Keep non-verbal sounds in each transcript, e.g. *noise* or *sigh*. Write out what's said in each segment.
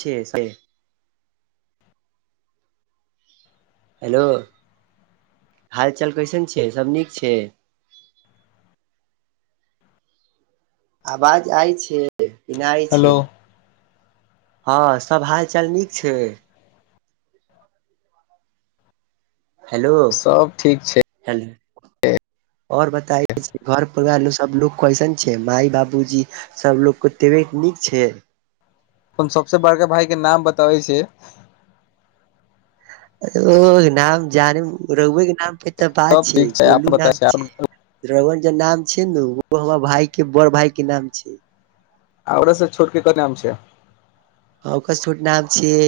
छियै से। हेलो हाल चाल कैसन छैय सब नीक छैय। आवाज आय छैय की नाय हेलो छैय। हँ सब हाल चाल नीक छैय। हेलो सब ठीक छै हेल। और बताये घर परिवारमे सब लोग कैसन छैय माय, बाबूजी। सब लोगके तबेत नीक छैय। हम सबसे बड़का भाइके नाम बताबै छी। ओ नाम जाने रउए के नाम पे त पता सब छियै ठीक छै आप गोलू बताै नाम छै ओकरा छियै। *unintelligible* जे नाम छैय नु ओ हमर भायके बड़ भायके नाम छैय औरु सब छोटके की नाम छियअ। हा ओकर से छोट नाम छियै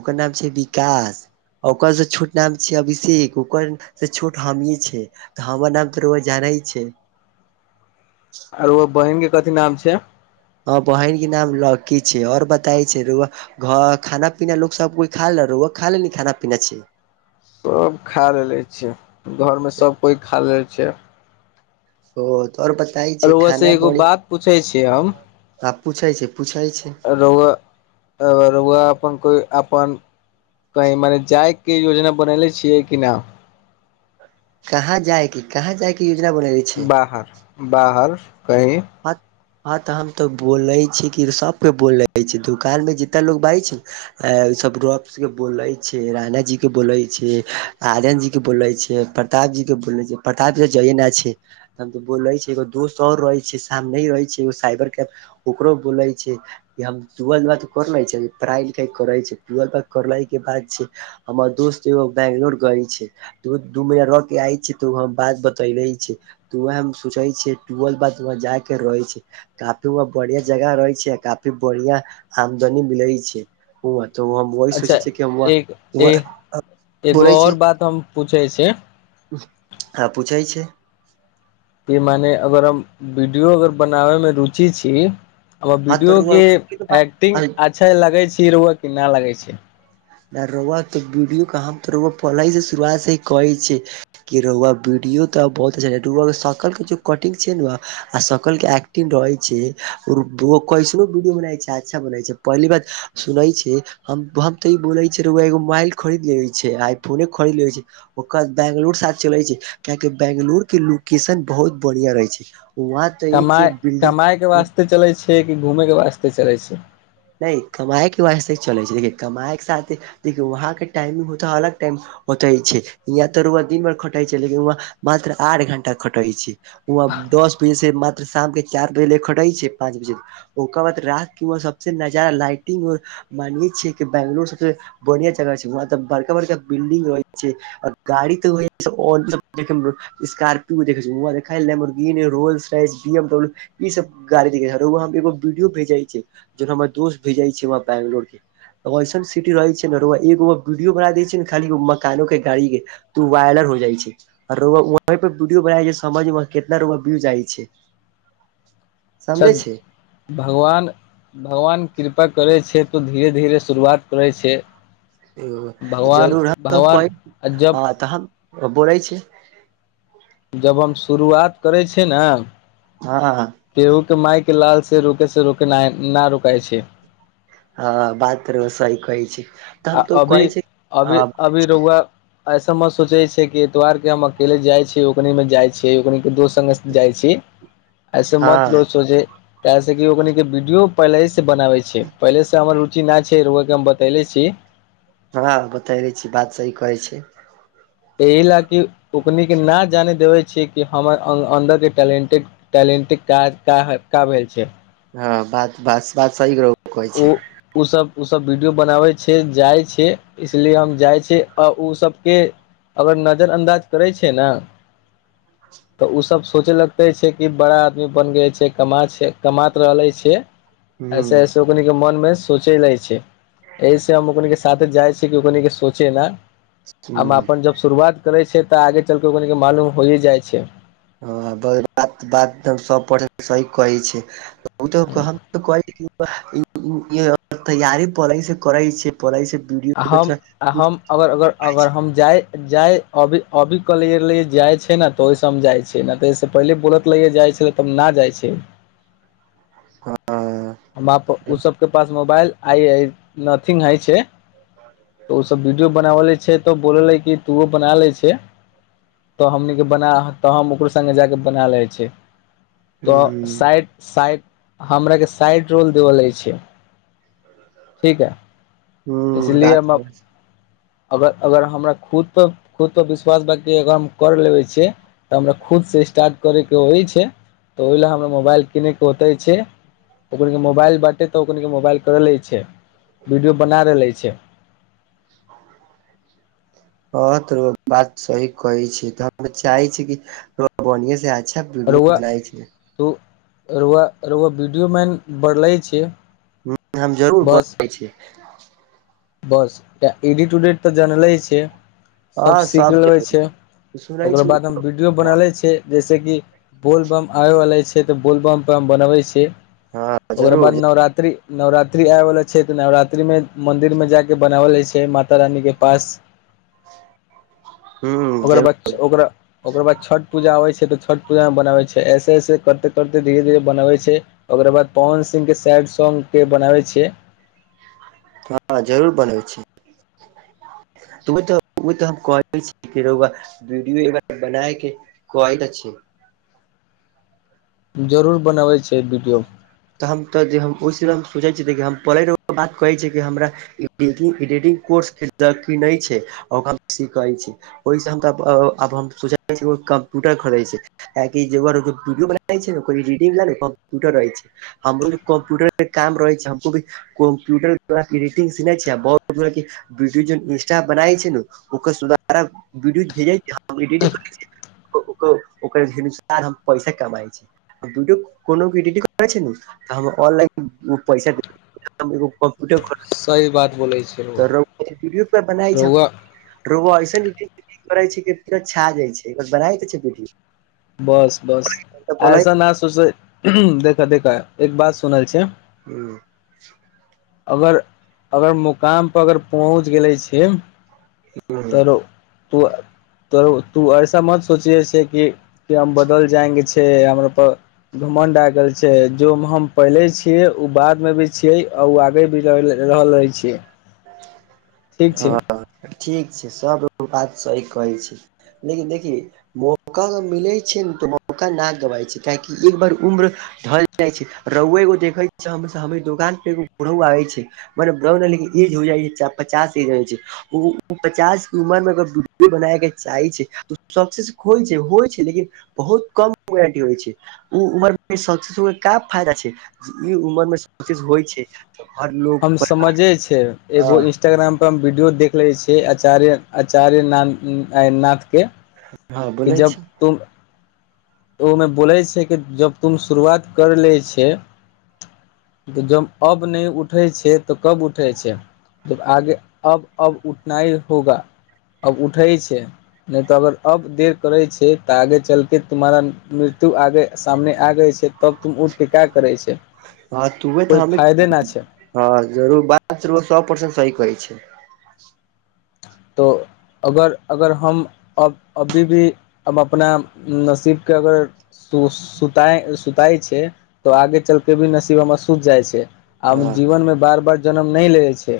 ओकर नाम छियै विकास। आ ओकर से छोट नाम छियै अभिषेक, ओकर से छोट हमी छैय। हमर नाम त *unintelligible* जानै छैय आर ओ बहिनके कथी नाम छिअ। आ बहिनके नाम लकी छैय और बताइ छैय *unintelligible* घ खाना- पीना लोग सब कोइ खा लेलक। *unintelligible* खा लेलि खाना पीना छी। सब खा लेले छियै घरमे सब कोइ खा लेने छैय ओ त और बताइ छैय रउआ से खाना एगो बड़ी बात पूछे छियै हम आ पुछै छैय, पुछै छैय। *unintelligible* अपन कोई अपन कहीं मने जाइके योजना बनैले छियै कि ना। कहाँ जायके, कहाँ जायके योजना बनैले छै बाहर, बाहर कहीं। *unintelligible* हां त हम त बोलै छी कि सबके बोलै छी दुकानमे जितना लोग बाजै छैय सब *unintelligible* के बोलै छियै राना जी के बोलै छी, राजन जीके बोलै छियै *unintelligible* प्रताप जीके बोलने छियै, प्रताप जी जबइ ना छैय त बोलै छैय एगो दोस्त और रहय छैय आब नै रहै छैय ओ साइबर के ओकरो बोलै छियै हम टुअल बाद कर लै छैय, पढ़ाइ- लिखाइ करै छैय टूअल तक करलहि के बाद छैय। हमर दोस्त एगो बैंगलोर गइल छैय। त दू महीना रह के आय छै तऽ हम बात बतैने छै। तऽ वैह हम सोचै छियै टूअल बाद वहाँ जाय के रहै छै। काफी व बड़िया जगह रहै छै काफी बड़िया आमदनी मिलै छै। ओ त *unintelligible* वैही अच्छा सोचै छीयै, कि हम वा एक ए -वाहां एगो बोलै छी। और बात हम पूछे छै हां पूछै छै। कि मने अगर हम वीडियो अगर बनाने में रुचि छी। आ हँ वीडियो के एक्टिंग तोर अच्छा लगैत छै, रउआ कि ना लगैत छै। ना रउआ तऽ वीडियो के हम तऽ पलहि से शुरुआत से कहै छियै। के रउआ वीडियो तऽ बहुत अच्छा रहे नेटवर्क सकल के जे कटिंग छै ने बा। आ सकल के एक्टिंग रहै छै, ब्लोक कैसनो वीडियो बनाय छै, अच्छा बनाै छै पहली बात सुनै छी हम ति इ बोले छियै, एगो मोबाइल खरीद लेबेछियै आइ फोने खरीद लेबेछियै। ओकर बेंगलुर साथ चले छी, कियाकि बेंगलुर के लोकेशन बहुत बड़िया रहे छै। वहां। तऽ एक से कमाय- एक बिल्डिंग कमायके वास्ते चलै छियै, कि घुमैके वास्ते चलै छियै। नै कमायके वास्तेचलै छै, लेकिन कमायके साथे देखियौ वहाँके टाइमिंग हो त अलग टाइम ओते छै, इहां तऽ रउआ दिन भर खटै छै, लेकिन रउआ मात्र आठ घंटा खटै छै। उहा दस दिन से मात शामके चार बजे ले खटै छै, पाँच बजे ओकर बाद राति के उ सब। सब से नजारा लाइटिंगर मानवि छियै, कि बैंगलोर सबसे। बड़िया जगहा छै, वहाँ तऽ बड़ाका- बड़का बिल्डिंग रहै छै। गाड़ी तऽ होइछै सबलेटम *inaudible* स्कार्पियो देखैह वहां Lamborghini, Rolls rider, B M W. इ सब गाड़ी देख रउआ एगो वीडियो भेजै छै, जे हमर दोस्त भेजे छै वहाँ बैंगलोर से। ऐसन सीटी रहै छै ने एगो वीडियो बना दयै छै न रउआ खाली मकानो के गाड़ी के। उ वायरल हो जाइ छै, रउआ वहा पर वीडियो बना समझ मे कितना रिव्यू जाइ छै। समझै छन छै *inaudible* भगवान -भगवान कृपा करै छै, तऽ धीरे-धीरे शुरुआत करै छै। ओ भगवान जरूर हम भगवान जब हँ तऽ हम बोलै छै। जब हम शुरुआत करै छियै न। हाँ। केहू के मायके लाल से रुकै से रुकै नै ना रुकै छी। हँ बात तऽ रौआ सही कहै छी। तऽ आ हम तो कहै अभी- छी अभी- हँ अभी रौआ। ऐसे में सोचै छियै कि एतवार के हम अकेले जाय छी, ओकनी में जाय छी, ओकनी के दोस्त संगे जाइ छी, एहिसँ मत हँ लोक सोचै काहे से कि ओकनी के वीडियो पहिलेहे सँ बनाबै छी, पहिलेसँ हमर रुचि नै छै, रौआ के हम बतैले छी। हं बतेरे छी बात सही कहै छी। एहि लए की ओकनी के ना जाने देबै छै कि हमर अन्द-अन्दर के टैलेंटेड। टैलेंटिक काज काह का भेल छै। हँ बात- बात- बात सही रौआ कहै छी। ओ उ सब उ सब वीडियो बनावे छै जाय छै। इसलिए हम जाइ छी आ उ सभके। अगर नजर अन्दाज करै छियै नऽ। तऽ उ सब सोच लगतै छै कि बड़ा आदमी बन गेल छै कमा छै कमात रहलै छे। हूँ ऐसे-ऐसे ओकनी के मोन में सोचे लै छै। एहि से हम ओकनि के साथे जाइ छी कि ओकनि के सोचे ला। आ हूँ अपन जब शुरुआत करै छै तऽ आगे चलके ओकनी के मालूम होये जाइ छै। हँ बर बात-बात तऽ सौ परसेंट सही कहै छियै। उत आ कहब तऽ कए दिती तैयारी पढ़ैसे करै छियै पढ़ैसे हम आ हम अगर-अगर-अगर हम जाय जाइ अभी-अभी कहलियै ले जाइ छै न तऽ ओय हम जाइ छीय नतऽ ऐस पहिले बोलत ले जाइ छै। तब ना जाइ छै। हँ। बाप उ सबके पास मोबाइल आइ आइ नथिंग अइ छै। तऽ ओ सब वीडियो बनावलै छै तऽ ओ बोललै की तुहू बना लै छे। तऽ हमनीके बना तऽ हम ओकरो संगे जाके बना लैछी। तऽ हूं साइड साइड हमराके साइड रोल देबऽ लै छै। ठीक है हूं इसलिए बात हम अब अगर अगर हमरा खुद पर खुद पर विश्वास बाकी अगर हम कर लेबै छियै। तऽ हमरा खुदसँ स्टार्ट करयके होइ छै तऽ ओहि ला हमरा मोबाइल किनयके होतै छै। ओकनी के मोबाइल बाँटे तऽ ओकनी के मोबाइल कर लै छै वीडियो बना रहलै छै। हँ तोरो बात सही कहै छी तऽ हम त चाहै छी कि बढ़ियें से। अच्छा वीडियो रौआ बनाइ छै। रौआ रौआ वीडियो मेन बड़लै छियै। हम जरूर बनबै छै। बस एडिट उडिट तऽ जनलै छिय। सभ हँ सीख सब लेबै जरूर छै सुनै ओकर छी बाद हम वीडियो बना लै छै जैसे कि बोलबम आबैवला छै तऽ बोलबम पर हम बनबै छियै। हँ ओकरा जरूर बाद नवरात्रि नवरात्रि आबैवला छै तऽ नवरात्रि में मंन्दिर में जाके बनावलै छै माता रानी के पास ह ओकर जरूर बाद ओकरा ओकर बाद छठ पूजा आबै छै तऽ छठ पूजा मे बनाबै छै ऐसे-ऐसे करते-करते धीरे-धीरे बनबै छिय। ओकरा बाद पवन सिंह के सैड सॉन्ग के बनाबै छियै। हँ जरूर बनबै छी। तु तऽ ओ तऽ हम कहै छीय की रौआ वीडियो बनाय के कहै त छियै। जरूर बनबै छै वीडियो। तऽ हम तऽ हम ओहि सम हम सोचै छियै देख हम पढ़ै रह ओ बात कहै छियै कि हमरा एडिटिंग कोर्स की नहि छै ओकरा सीखै छी। ओहिसँ हम तऽ आब हम सोचै छी ओ कम्प्यूटर खरै छै। एक ई जगर भीडियो बनै छै ओ रडिंग ब कम्पटर रहै छै। हमरो भी कम्प्यूटर के काम रहै छै हमको भी कम्प्यूटर पल्स एडिटिंग सीने छै बहुत तरह कि वीडियो जे इंस्टा बनाय छै नु ओकर सुधारब वडियो भेजत एडिटि करै छै न। ओ ओकर हिन्सटाग्राम पैसा कमाइ छै। कोनो एडिटि करे छै नु त हम ऑनलाइन पैसा दे ए कम्प्यूटर खोल सही बात बोलै छै रौआ त रूट्य पर बनाय छै। रौआ रो ऐसन करै छै छा जाइ छै बना द छै पीदी। बस बस ऐसन नहि सोच देखऽ देखऽ एक बात सुनल छिय। हूं। अगर अगर मुकामपर अगर पहुँच गेलै छी। तोरो त तोर तू ऐसा मत सोचिये छै कि। कि हम बदल जाएंगे छै हमराप। घुमण्ड आ गेल छै जो मे हम पहिले छीय उ बाद में भी छीये आ ओ आगे भी। रहल रहै छी। ह ठीक छै सब बात सही कहै छी। ल देखि। मौका मिलै छै ने तऽ मौका न गबााय छै काहकि एक बार उम्र। ढल जाइ छै रहुए एगो देखे छी हमर दोकान पे एगो रहु आबै छै। मने ब्र ईज हो जाइ पचास ईज होइ छै। ओ पचास क उमर मे ओकर बू बनाय के चाहे छै। सक्सेस होइ छै होइ छै लेकिन बहुत कमटी होइ छै। ओ उमर मे सब चीज हो क फायदा छै ई उमर मे स चीज होइ छै। हर लोग पर। मजे छै एगो हँ इ। इंस्टाग्राम पर हम वीडियो देख ले छिय आचार्य आचार्य नाथ नाथ के। हँ कि बोलै जब छै तुम। ऽ ओहिमे बोलै छै कि जब तुम शुरुआत करि लै छे। त जब अब नहि उठै छै तऽ कब उठै छै। जब आगे अब अब उठनाई होगा। अब उठै छै नहि तऽ अगर अब देर करै छै तऽ आगे चलके। तुम्हारा मृत्यु आगे सामने आ गय छै। तब तुम उठिके का करै छै हँ तूहे तऽ कोइ हमे फायदे न छै। हँ जरूर बात सो परसेंट सही कहै छै। तऽ। अगर अगर हम अब अभी भी अब अपना नसीबके अगर। सु सुताइ सुताइ छै तऽ आगे चलके भी नसीबमे सुत जाइ छै। आब हँ जीवन मे बार बार जनम नहि लेै छै।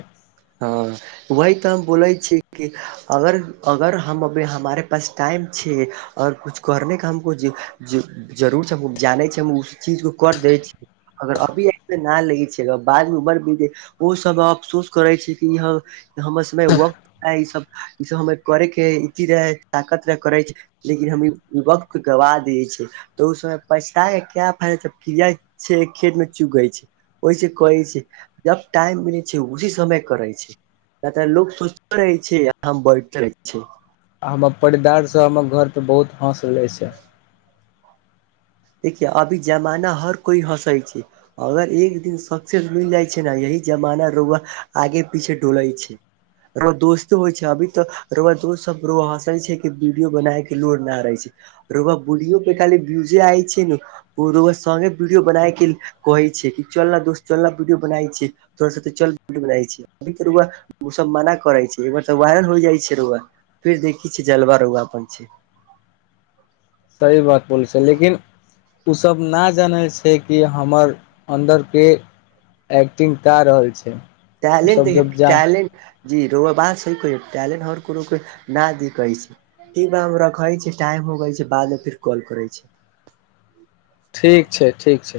हँ वही तऽ हम बोलै छी की। अगर अगर हम अभी हमारे पास टाइम छिय अओर कुछु करनेके हमक। जरूर छै हम जानै छ हम उस चीज को कर देै छीय। अगर अभी ऐसे न लगै छै बाद मे उमर भी जे ओ सब अफसोस। करे छी किह हम हमर समय वक्त आ इ सब। ई सब हमे करेके चीे ताकत रे करै छै। लेकिन हम ई वक्त गबा द छिय तऽ ओ समय पछताके क्या फायदा छै किया। खेत मे चु गै छै ओहिस कहै छै जब टाइम मिलै छै उहे। समय करै छै तऽ लोक सोचते रहे छै आ हम बढ़िते रहै छै। आ हमर परिदारसभ हमर घरपर बहुत हँस लै से। *inaudible* देखिये अभी जमाना हर कोइ हँसे छै। अगर एक दिन सक्सेस मिल जाइ छै ने यही जमाना रउआ आगे पीछे डोलै छै। और दोस्त होय छै, अभी तऽ रौउआ दोस सब रौउआ हँसै छै कि बीडियो बनायके लोड ना रहै छै। रौउआ बुलियो के खाली व्यूजे आय छै नै ओ रौउआ संगे बीडियो बनाय के कहै छिये कि चल ना दोस्त चल ना बीडियो बनाय छी, तोरा साथे चल बीडियो बनाय छी, अभी ते रौउआ ओ सब मना करै छै एकबार तऽ वायरल हो जाइ छै रौआ फेर देखी छै जलवा रौआ अपन छै सही बात बोले छै लेकिन उ सब नहि जानै छै कि हमर अन्दरके एक्टिंग का रहल छै। टैलेंट ओसभ देखि जब के जा टैलेन जी रौउआ बात सही कहै टैलेंट हर कुनू के ना दी कहै छै। *unintelligible* मे हम रखै छी, टाइम हो गेल छै, बाद मे फिर कॉल करै छी। ठीक छै, ठीक छै।